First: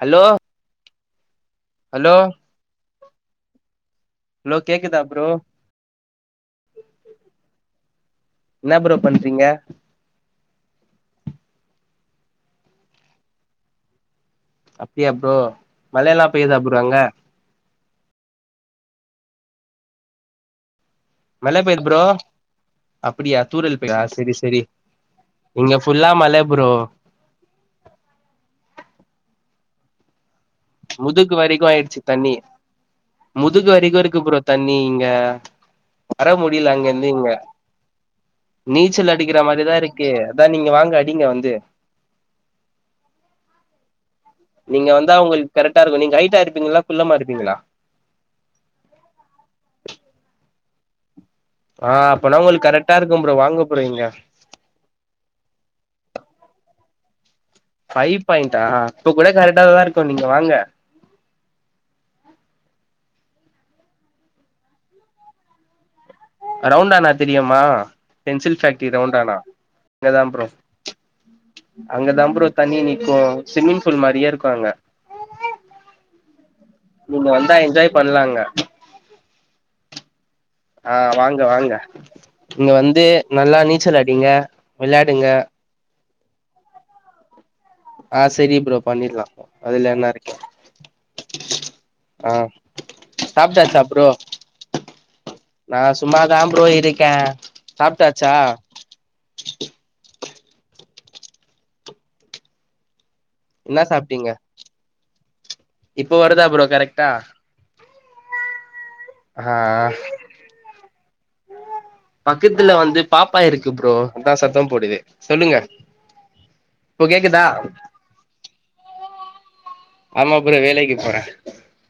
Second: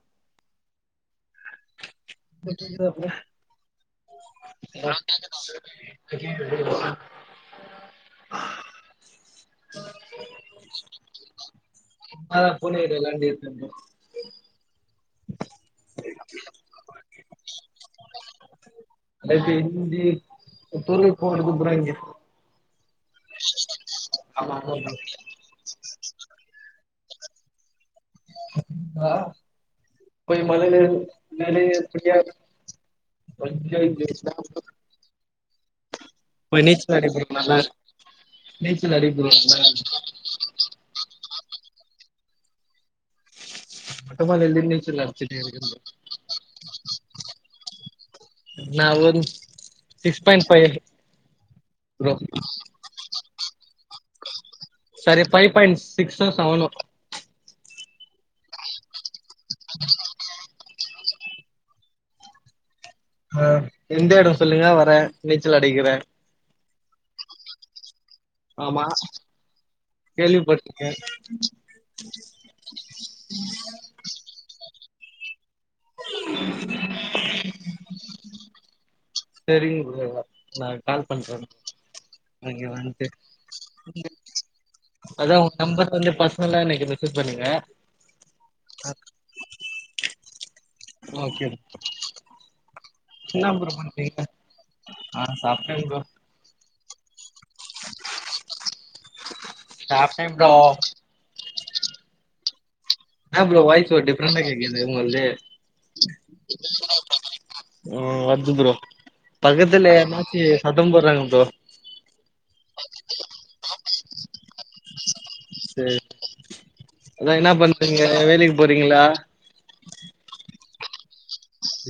Hello hello Vicky இரோப்ல hello கேக்குதா sir [unintelligible] என்னா ப்ரோ பண்றீங்க அதா பூனையோட விளாண்டு இருக்க ப்ரோ அப்டியா ப்ரோ மழையெல்லா பேயுதா ப்ரோ அங்க லைட்டா இஞ்சி துருவி போடதுக்கு மழை பெய்யுது கூப்பிறாயிங்க ப்ரோ அப்டியா தூரல் பெய்தா செரி செரி இங்க ஃபுல்லா மழ ப்ரோ ஆ போய் மழேருந் முதுகு மழே வரைக்கு ஆயிடுச்சு தண்ணி [unintelligible] முதுகு வரைக்கு இருக்கு ப்ரோ தண்ணி இங்க வர போய் முடியல அங்க நீச்சல் இருந்து இங்க அடிக்கிறோம் நல்லா இருக்கு. நீச்சல் அடிக்கிறோம் அடிக்கிற நல்லா இருக்கு. மாரிதாருக்கு அதா நீங்க வாங்க அடிங்க வந்து இது மொட்டை மலையில நீங்க நீச்சல் வந்தா அடிச்சுட்டே உங்களுக்கு கரெக்டா இருக்கு நீங்க ஹைட்டா இருப்பீங்களா குள்ளமா இருப்பீங்களா நா ஒரு சிக்ஸ் பாயிண்ட் ஃபைவ் ஆ ப்ரோ அப்பனா உங்களுக்கு கரெக்ட்டா இருக்கு ப்ரோ வாங்க ப்ரோ இங்க சரி ஃபைவ் பாயிண்ட் சிக்ஸோ செவனோ ஃபைவ் பாயிண்ட்டா அப்ப கூட கரெக்ட தா இருக்கு நீங்க வாங்க அ எந்த எடோ சொல்லுங்க வர நீச்சல் அடிக்கிற ரவுண்டானா தெரியுமா பென்சில் ஆமா ஃபேக்ட்ரி ரவுண்டாணா இங்கதா ப்ரோ கேள்விப்பட்டிருக்கேன் அங்கதா ப்ரோ தண்ணி நிக்கு சிவிம்மிங் ஃபூல் மாரியே இருக்கு அங்க நீங்க வந்தா என்ஜாய் பண்லா அங்க செரிங் ப்ரோ நா அ கால் பண்றே வாங்க வாங்க அங்க இங்க வந்து வந்துட்டு நல்லா நீச்சல் அடிங்க விளாடுங்க அதா உங்க நம்பர் வந்து பர்ஸ்னலா இன்னைக்கு விசிட் பண்ணுங்க அ சரி ப்ரோ பண்ணிறலா அதுல என்ன இருக்கு ஓகே ப்ரோ ஆ என்னா ப்ரோ பண்றீங்க ஆ சாப்ட்டே நா ப்ரோ சும்மா தா ப்ரோ இருக்க சாப்ட்டாச்சா சாப்ட்ட ப்ரோ என்னா ப்ரோ என்ன வாய்ஸ் ஒரு சாப்ட்டீங்க டிஃப்ரெண்டா கேக்குது உங்கள்து இப்போ வருதா ப்ரோ கரெக்டா [unintelligible] ம் வருது ப்ரோ ஆ பக்கத்துல யார்னாச்சி சத்தம் போட்றாங்க ப்ரோ பக்கத்துல வந்து பாப்பா இருக்கு ப்ரோ அதா சத்தம் போடுது சொல்லுங்க சேரி இப்போ அதா என்ன கேக்குதா என்னா பண்றீங்க வேலைக்கு போறீங்களா ஆமா ப்ரோ வேலைக்கு போறே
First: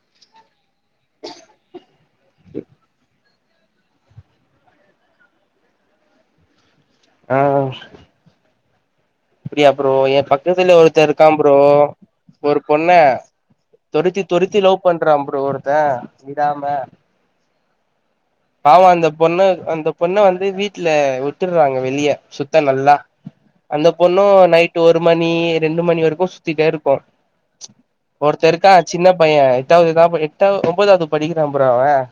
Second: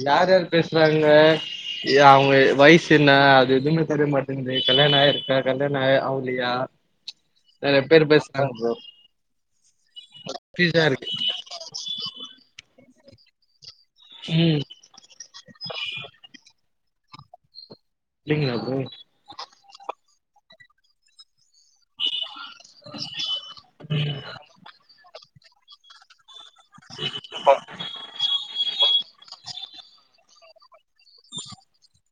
யார் யார் பேசுறாங்க அவுங்க வயசு என்ன எதுவுமே தெரிய மாட்டேங்குது கல்யாண ஆயிருக்கா கல்யாண அ ஆவுலயா ஆ நெறைய பேரு பேசுனாங்க ப்ரோ அப்டியா ப்ரோ என் பக்கத்துலயே கன்ஃப்யூஸா ஒருத்தே இருக்கு இருக்கா ப்ரோ ஒரு பொண்ண தொரத்தி தொரத்தி ம் லவ் பண்றா ப்ரோ ஒருத்த விடாம அப்டிங்களா ப்ரோ பாவோ அந்த பொண்ணு அந்த பொண்ண வந்து வீட்ல விட்டுறாங்க வெளிய சுத் த்த நல்லா அந்த பொண்ணு நைட் ஒரு மணி ரெண்டு மணி வரைக்கு சுத்திட்டே இருக்கு ஒருத்தே இருக்கா சின்ன பைய எட்டாது தா படி எட்டா ஒன்ப ஒன்பதாவது படிக்கிறா ப்ரோ அவன்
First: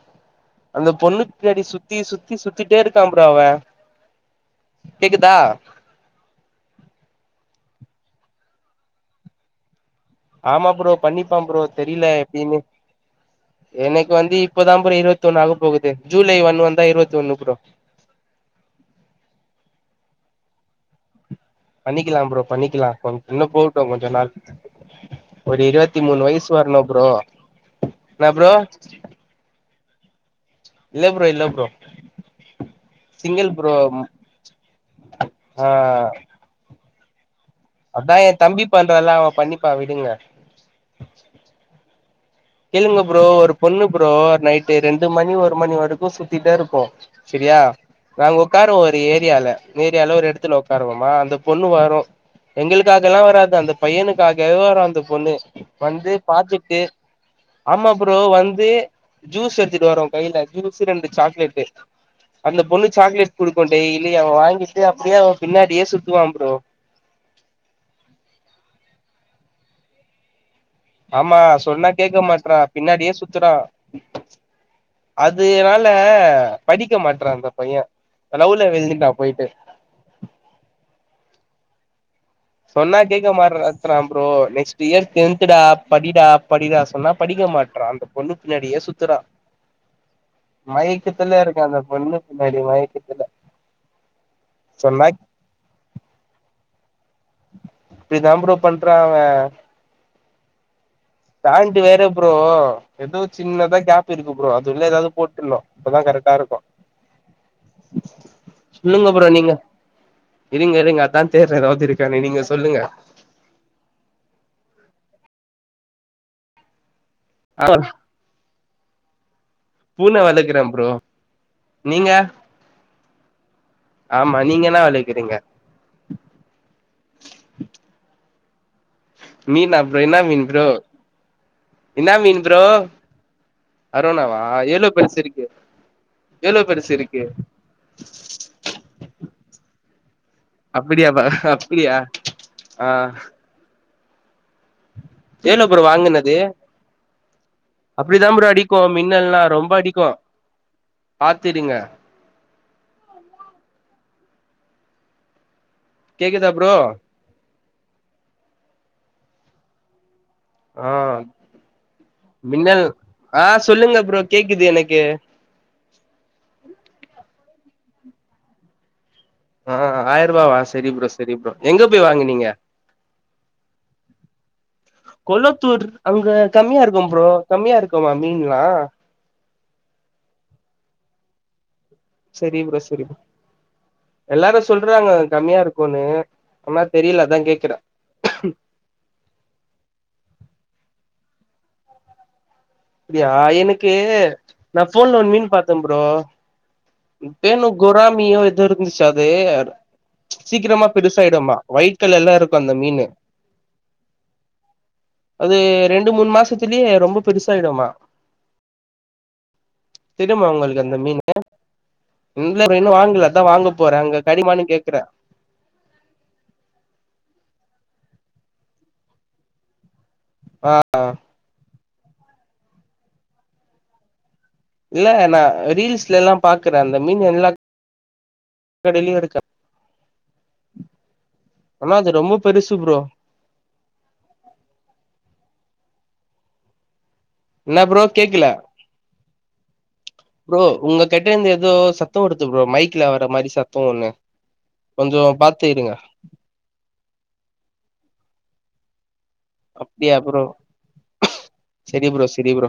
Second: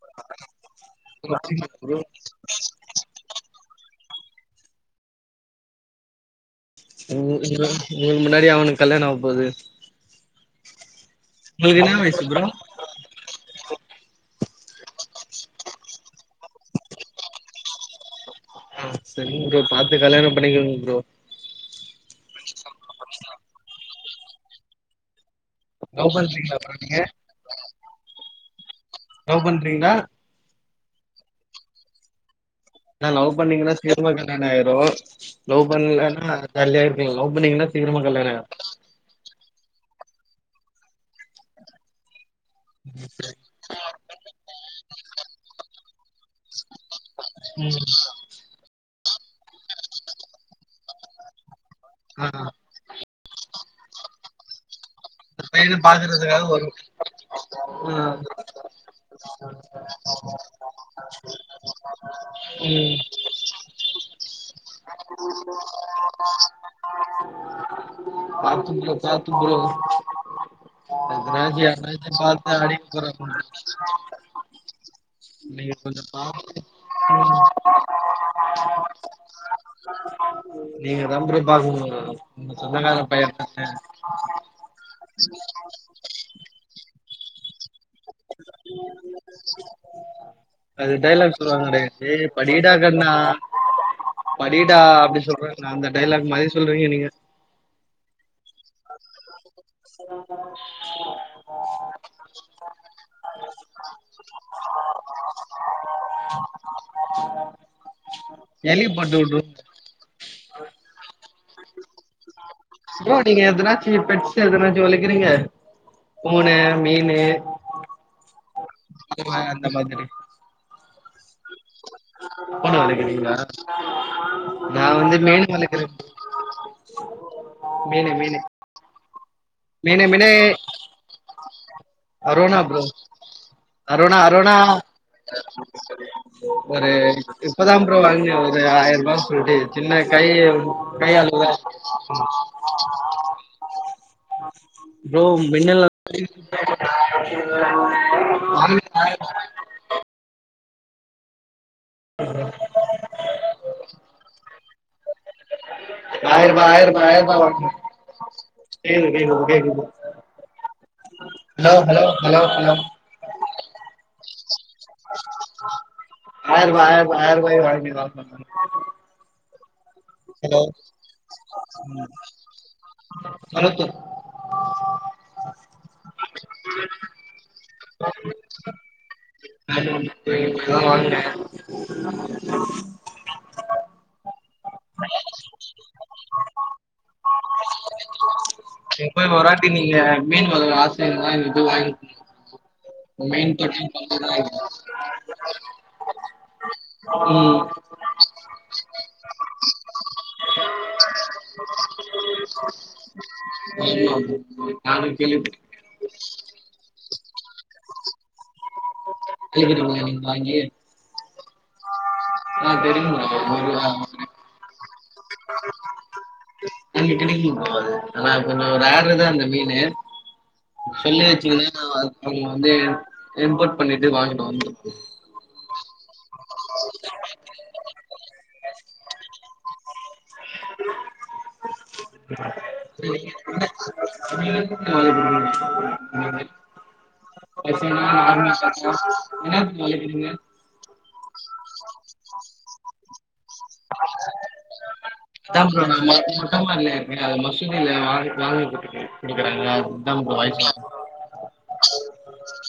அந்த னாடி சுத்தி ப்ரோ சுத்தி சுத்திட்டே இருக்கான் ப்ரோ அவே கேக்குதா உ உங்களுக்கு முன்னாடி அவனுக்கு கல்யாண ஆக போது ஆமா ப்ரோ பண்ணிப்பான் ப்ரோ உங்களுக்கு என்ன தெரியல வயசு ப்ரோ எப்டின்னு எனக்கு வந்து இப்பதா ப்ரோ இருவத்தொண்ணு ஆக போகுது ஜூலை ஒண்ணு வந்தா இருவத்தொண்ணு ப்ரோ செரிங் ப்ரோ பாத்து கல்யாணம் பண்ணிக்கங்க ப்ரோ பண்ணிக்கலாம் ப்ரோ பண்ணிக்கலா கொ இன்னு போட்டு கொஞ்ச நாள் ஒரு இருவத்தி லவ் மூணு வயசு பண்றீங்களா வரணு நீங்க ப்ரோ என்னா ப்ரோ லவ் பண்றீங்களா இல்ல ப்ரோ இல்ல ப்ரோ நா லவ் சிங்கிள் ப்ரோ பண்ணீங்கன்னா சீக்கிரமா கல்யாண ஆயிரு ஆ லவ் பண்ணலன்னா ஜாலியா இருப்பீங்க லவ் பண்ணீங்கன்னா சீக்கிரமா அதா எ கல்யாண ஆயிரு தம்பி பண்றான்ல அவ பண்ணிப்பான் விடுங்க கேளுங்க ப்ரோ ஒரு பொண்ணு ப்ரோ நைட்டு ரெண்டு மணி ஒரு மணி வரைக்கு சுத் சிட்டேருப்போ செரியா ம் நாங்க உக்காருவோ ஒரு ஏ ரியால ஏரியால ஒரு இடத்துல உக்காருவமா அந்த பொண்ணு வரு ஆ எங்களுக்காகல்லா வராது அந்த பையனுக்காகவே வரு அந்த பொண்ணு இந்த பையன வந்து பாக்குறதுக்காக ஒரு பாத்துட்டு ஆமா ஆ ப்ரோ வந்து ஜூஸ் எடுத்துட்டு வரு கையில ஜூஸு ரெண்டு சாக்லேட்டு அந்த பொண்ணு ம் சாக்லேட் குடுக்கு டெய்லியு அவ வாங்கிட்டு அப்டியே அவ பின்னாடியே சுத்துவா ப்ரோ பாத்து ப்ரோ பாத்து ப்ரோ ஆமா எங்கனாச்சு சொன்னா யார்னாச்சு கேக்க பாத்து மாட்றா அடிக்க பின்னாடியே போறாங்க சுத்துறா நீங்க அதுனால கொஞ்ச பாத்து படிக்க மாட்றா அந்த பைய லவ்ல விழுந்துட்டா போயிட்டு [inaudible] நீங்கதா ப்ரோ பாக்கணு உங்க சொன்னா சொந்தக்கார பைய கேக்க மாட்ரா த்தரா ப்ரோ நெக்ஸ்ட் இயர் டென்த்டா படிடா படிடா சொன்னா படிக்க மாட் றான் அந்த பொண்ணு பின்னாடியே சுத்துறா அது டைலாக் மயக்கத்துல இருக்கா சொல்லுவாங்கலே அந்த பொண்ணு டேய் பின்னாடி படிடா கண்ணா மயக்கத்துல படிடா சொன்னா அப்டி சொல்றே நா அந்த டைலாக் மாரி சொல்றீங்க நீங்க இப்டிதா ப்ரோ பண்றா அவன் உ [inaudible] பேண்ட்டு வேற ப்ரோ எதோ சின்னதா கேப் இருக்கு ப்ரோ அது உள்ள எதாவது போட்ரணு அப்பதா கரெக்டா இருக்கு எலி சொல்லுங்க போட்டு ப்ரோ உட்ரு நீங்க இருங்க இருங்க அதா தேட்றே எதாவது இருக்கானு நீங்க சொல்லுங்க எதாச்சு பெட்ஸ் எதுனாச்சு வளக்கிறீங்க பூனை மீனு ஆ [inaudible] பூனை வளக்குறே ப்ரோ நீங்க பூனை வளக்கிறீங்கலா ஆமா நீங்க என்ன நா வந்து வளக்குறீங்க மீன் வளக்கிறே மீனு மீனு மீனா ப்ரோ மீனு என்ன மீனு மீன் ப்ரோ என்னா மீன் ப்ரோ அரோணா அரோனாவா அரோணா எவ்ளோ பெருசு இருக்கு எவ்ளோ ஒரு பெருசு இருக்கு இப்பதா ப்ரோ வாங்கி இது ஆயரூபாய் சொல்லி சின்ன கை அப்படியாப்பா கையளவு அப்படியா தா ஆ ப்ரோ எவ்ளோ ப்ரோ மின்னல் அடி வாங்குனது [inaudible] ன்னலா ரொம்ப அடிக்கு பாத்து இருங்க ஹாய் ப்ரோ கேக்குதா ஆயரூபா ப்ரோ ஆயரூபா ஆயரூபா வாங்குன கேக்குது கேக்குது ப்ரோ கேக்குது ப்ரோ ஆ ஹலோ மின்னல் ஆ சொல்லுங்க ப்ரோ கேக்குது எனக் கே போய் வாங்கிட்டு வா [unintelligible] ஆ ஆயரூவா வா செரி ப்ரோ செரி ப்ரோ எங்க போய் வாங்குனீங்க கொலத்தூர் கொல்லத்தூர் அங்க கம்மியா இருக்கு ப்ரோ கம்மியா இருக்குமா மீன்லா அது ஒன்னுக்கு கிராம் வாங்ன செரி ப்ரோ செரி எல்லாரு சொல்ற சொல்றாங்க கம்மியா இருக்குனு ஆனா தெரியில அதா கேக்கிற நீங்க போய் வராட்டி நீங்க மீன் வளக்கள ஆச இருந்தா நீங்க போய் வாய்ங். அப்டியா எனக்கு நா ஃபோன்ல ஒன் மீன் பாத்த ப்ரோ ம் பேனு குறாமீயோ ஏதோ இருந்துச்சி அது சீக்கிரமா பெருசு ஆயிடுமா வயிட் கலர்லருக்கு அந்த மீனு. ஆமா நானு அது கேள்விப்பட்டே ரெண்டு மூன் மாசத்திலியே ரொம்ப பெருசு சரிதாமா கேள்விப்பட்டீங்களா நீங்க தெர்யுமா வாங்கி உங்கள்க்கு அந்த மீனு ஏ இல்ல ஆ ப்ரோ இன்னு தெரியும் வாங்கல ப்ரோ அதா வாங்க ஒரு போற அங்க கெடைக்காமானு கேக்குற அங்க கெடைக்கு அது ஆனா கொஞ்சோ ஒரு ரேருதா அந்த மீனு சொல்லி வெச்சிகினு ஆ அவுங்க வந்து இம்போட் பண்ணிட்டு வாங்க இல்ல நா ரீல்ஸ்ல எல்லா பாக்குற அந்த மீன் எல்லா கடையிலியு இருக்கு ஆனா அது ரொம்ப பெருசு ப்ரோ ஆ பச என்ன ப்ரோ கேக்கல என்னா மீன் வளக்குறீங்க கெட்டந்து ஏதோ சத்தோ வருது ப்ரோ மைக்ல வர்ற மாரி சத்தோ ஒண்ணு கொஞ்சோ அதா பாத்து ப்ரோ இருங்க நா மொ மொட்ட மாடில இருக்கற அதா மசூதில ஆடர் ஆடரு போட்டுருக்கே. குடுக்குறாங்க அதுதா ப்ரோ வாய்ஸ் செரி ப்ரோ செரி ப்ரோ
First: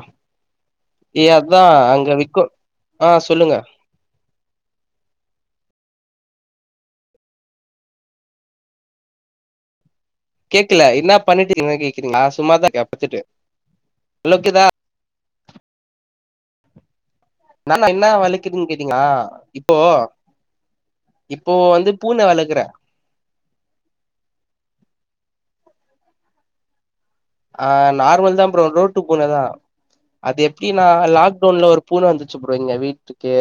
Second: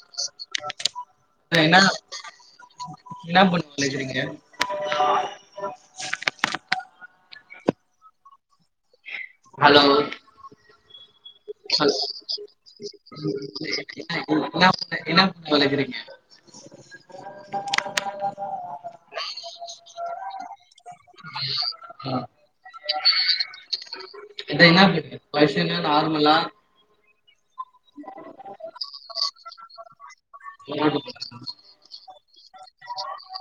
ஏ அதா அங்க விக்கு ஆ ஸ் என்னா பூன வளக்குறீங்க ஹலோ கேக்கல என்னப் அது இப்ப என்னா ஓகேதா பூன என்னா வளக்கறீங்க ந நா என்ன வளக்கிறின் கேட்டீங்ளா இப்போ இப்போ வந்து அ பூன வளக்குற. இது என்ன பூன பர்ஸியனா நார்மலா ஆ நார்மல் தா ப்ரோ ரோட்டு பூன தா அது எப்டினா லாக்டவுன்ல ஒரு பூன வந்துச்சி ப் ரோ எங்க வீட்டுக்கே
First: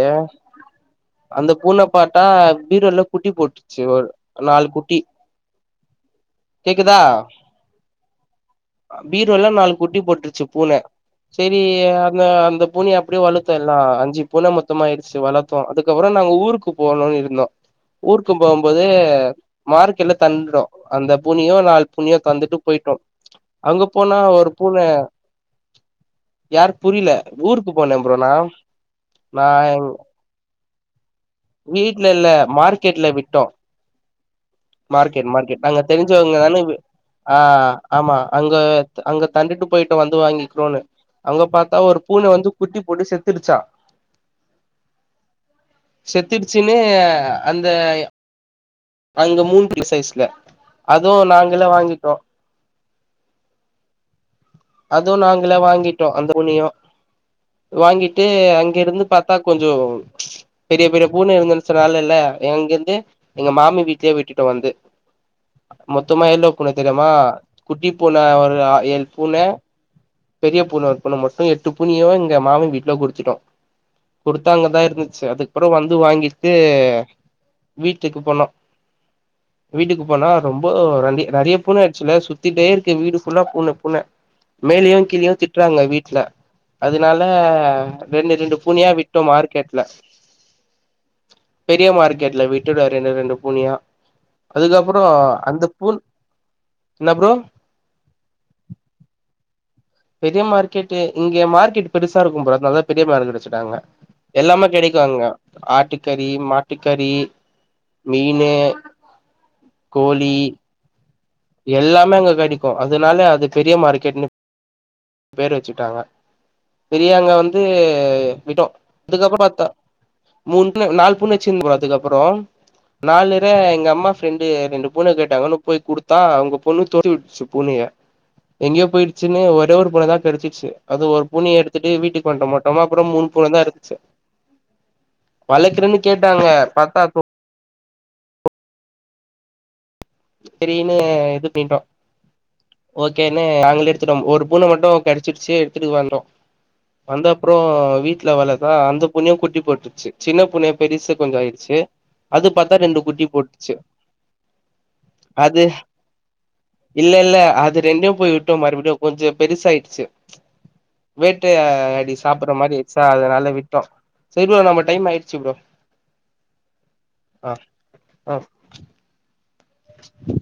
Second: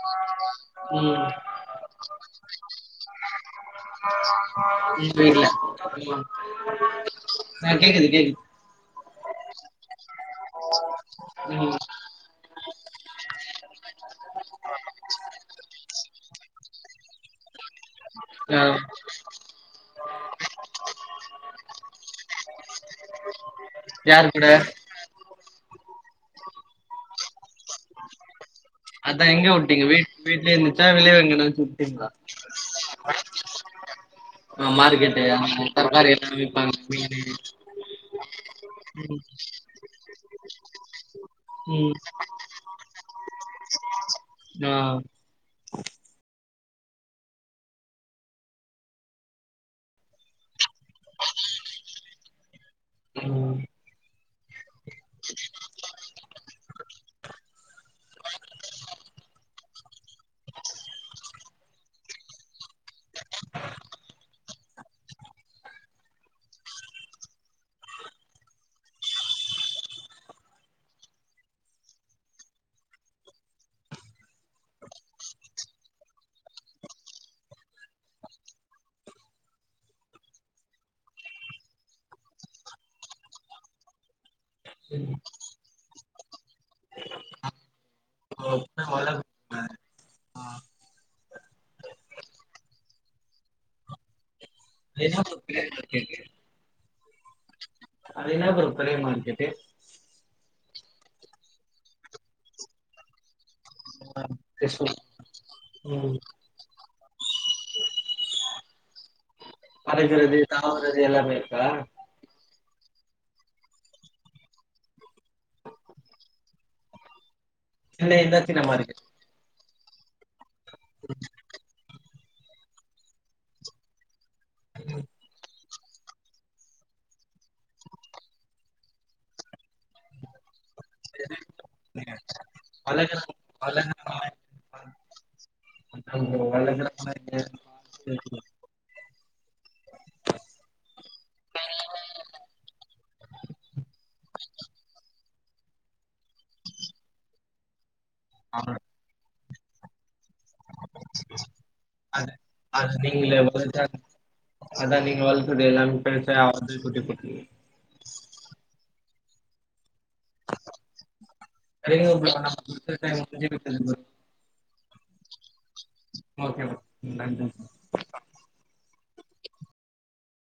ம் அந்த பூன பாத்தா பீரோல்ல குட்டி போட்ருச்சி ஒரு நாலு குட்டி இப்போ இல்ல கேக்குதா ஆ கேக்குது கேக்குது அ பீரோல நாலு குட்டி போட்ருச்சு பூன செரி ம் அந்த அந்த பூனைய அப்டியே வளத்தெல்லா அஞ்சு பூன மொத்தமாய்டுச்சி வளத்தோ. அதுக்கப்றோ நாங்க ஊருக்கு போலான் இருந்தோ. ஊர்க்கு ஆ போவும்போது மார்க்கெட்ல தண்டுடு அந்த பூனியு நால் பூனியு தந்துட்டு போய்ட்டோ. அங்க போனா யாரு கூட ஒரு பூன யார் புரில ஊருக்கு போன ப்ரோ நா. அதா நா எங்க எ விட்டீங்க வீட் வீட்லயே இருந்துச்சா வெளிய எங்கனாச்சு வீட்ல விட்டீங்களா இல்ல மார்க்கெட்ல விட்டோ. ஆ மார்க்கெட்டு மார்க்கெட் மார்க்கெட் அங்க நாங்க தக்காளி எல்லா தெரிஞ்சவங்க தான வே விப்பாங்க மீனு ஆ ஆமா. அங்க ம் அங்க தண்டுட்டு போய்ட்டு வந்து வாங்கிக்ணுனுஅங்க பாத்தா ம் ஒரு பூன வந்து குட்டி போட்டு செத்துடுச்சா ஆ செத்துடுச்சுன்னு அந்த அங்க மூண் [inaudible] சைஸ்ல அதுவு நாங்களே வாங்கிட்டோ ம் அதுவு நாங்ளே வாங்கிட்டோ அந்த பூனயு வாங்கிட்டு அங்கெருந்து பாத்தா கொஞ்சோ பெரிய பெரிய பூன இருந்துன் சொன்னாலில்ல எங்கெருந்து எங்க மாமி வீட்லயே விட்டுட்டே வந்து மொத்தமா எவ்ளோக்குன்னு தெரிமா குட்டி பூன ஒரு ஆ ஏழ் பூன பெரிய பூன ஒரு பூன மட்டு எட்டு பூனியு எங்க மாமி வீட்ல குடுத்துட்டோ குடுத்தா அங்கதா இருந்துச்சு அதுக்கப்றோ வந்து வாங்கிட்டு வீட்டுக்கு போனோ வீட்டுக்கு போனா ரொம்போ ரண்டி நெறைய பூன ஆய்ச்சுல்ல சுத்திட்டேருக்கு வீடு ஃபுல்லா பூன பூன மேலயு கீழியு திட்றாங்க வீட்ல அதனால ரெண்டு ரெண்டு பூனயா விட்டோ ஆ மார்க்கெட்ல பெரிய மார்க்கெட்ல விட்டுவே ரெண்டு ரெண்டு பூனியா அது அதுக்கப்றோ என்ன ப்ரோ பெரிய அந்த பூன் மார்க்கெட்டு என்னா ப்ரோ அது என்ன ப்ரோ பெரிய மார்கெட்டு ட்டுட்டு இங்க மார்க்கெட் பெருசாருக்கு ப்ரோ அத்னால தா பெரிய மார்க்கெட் வச்சுட்டாங்க எல்லாமே கிருஷ்ணா கெடைக்கு அங்க ம் ஆட்டுக்கறி மாட்டுக் கறி மீனு பறக்குறது கோழி தாவுரது எல்லாமே இருக்கா கோ அதனால அது பெரிய மார்க்கெட்னு பேர் வச்சுட்டாங்க பெரியாங்க வந் து இல்ல இதா சின்ன விட்டோ மார்க்கெட் அதுக்கப்றோ பாத்தா மூண்பூன நால் பூன வச்சிருந்தே ப்ரோ அதுக்கப்றோ நால்நிறைய எங்கம்மா ஃப்ரெண்டு ரெண்டு பூன கேட்டாங்கனு போய் குடுத் தா அவுங்க பொண்ணு தொர்த்தி வுட்ச்சு பூனய எங்கயோ போய்ட்ச்சுன்னு ஒரே ஒரு பூன தா கெடச்சிச்சு அது ஒரு பூனிய எடுத்துட்டு வீட்டுக்கு வன்ட்டோ மொட்டமா அப்றோ பழகுற மூண் பூன தாருந்துச்சு பழகுற மார்க்கெட் வளக்கறன் கேட்டாங்க அது பாத்தா [inaudible] செரின்னு எது பேய்ட்டோ ஓகேனு நாங்களே எடுத்துட்டோ ஒரு பூன மட்டு கெட ச்சிருச்சே எடுத்துட்டு வந்தோ வந்தப்றோ வீட்ல வளக்க அந்த பூனயு குட்டி போட்ருச்சு சின்ன பூனயு பெரிசு கொஞ்சோ ஆயிடுச்சு அது பாத்தா ரெண்டு குட்டி நீங்களே போட்டுச்சு வளர்த்து அதா நீங்க அது வளர்த்தது எல்லாமே பெருசா ஆவுது குட்டி குட்டி இல்லெல்ல அது ரெண்டியு போய் விட்டோ மறுப்டியு கொஞ்சோ பெருசாயிட்ச்சு சரிங்க வேட்டயாடி ப்ரோ சாப்புற நமக்கு மாரி குடுத்த ஸோ டைம் முடிஞ்சு அதனால விட்டது விட்டோ ப்ரோ சரி ப்ரோ நம்ம டைம் ஆய்ருச்சு ப்ரோ ஓகே ப்ரோ நன்றி ஆ ஆ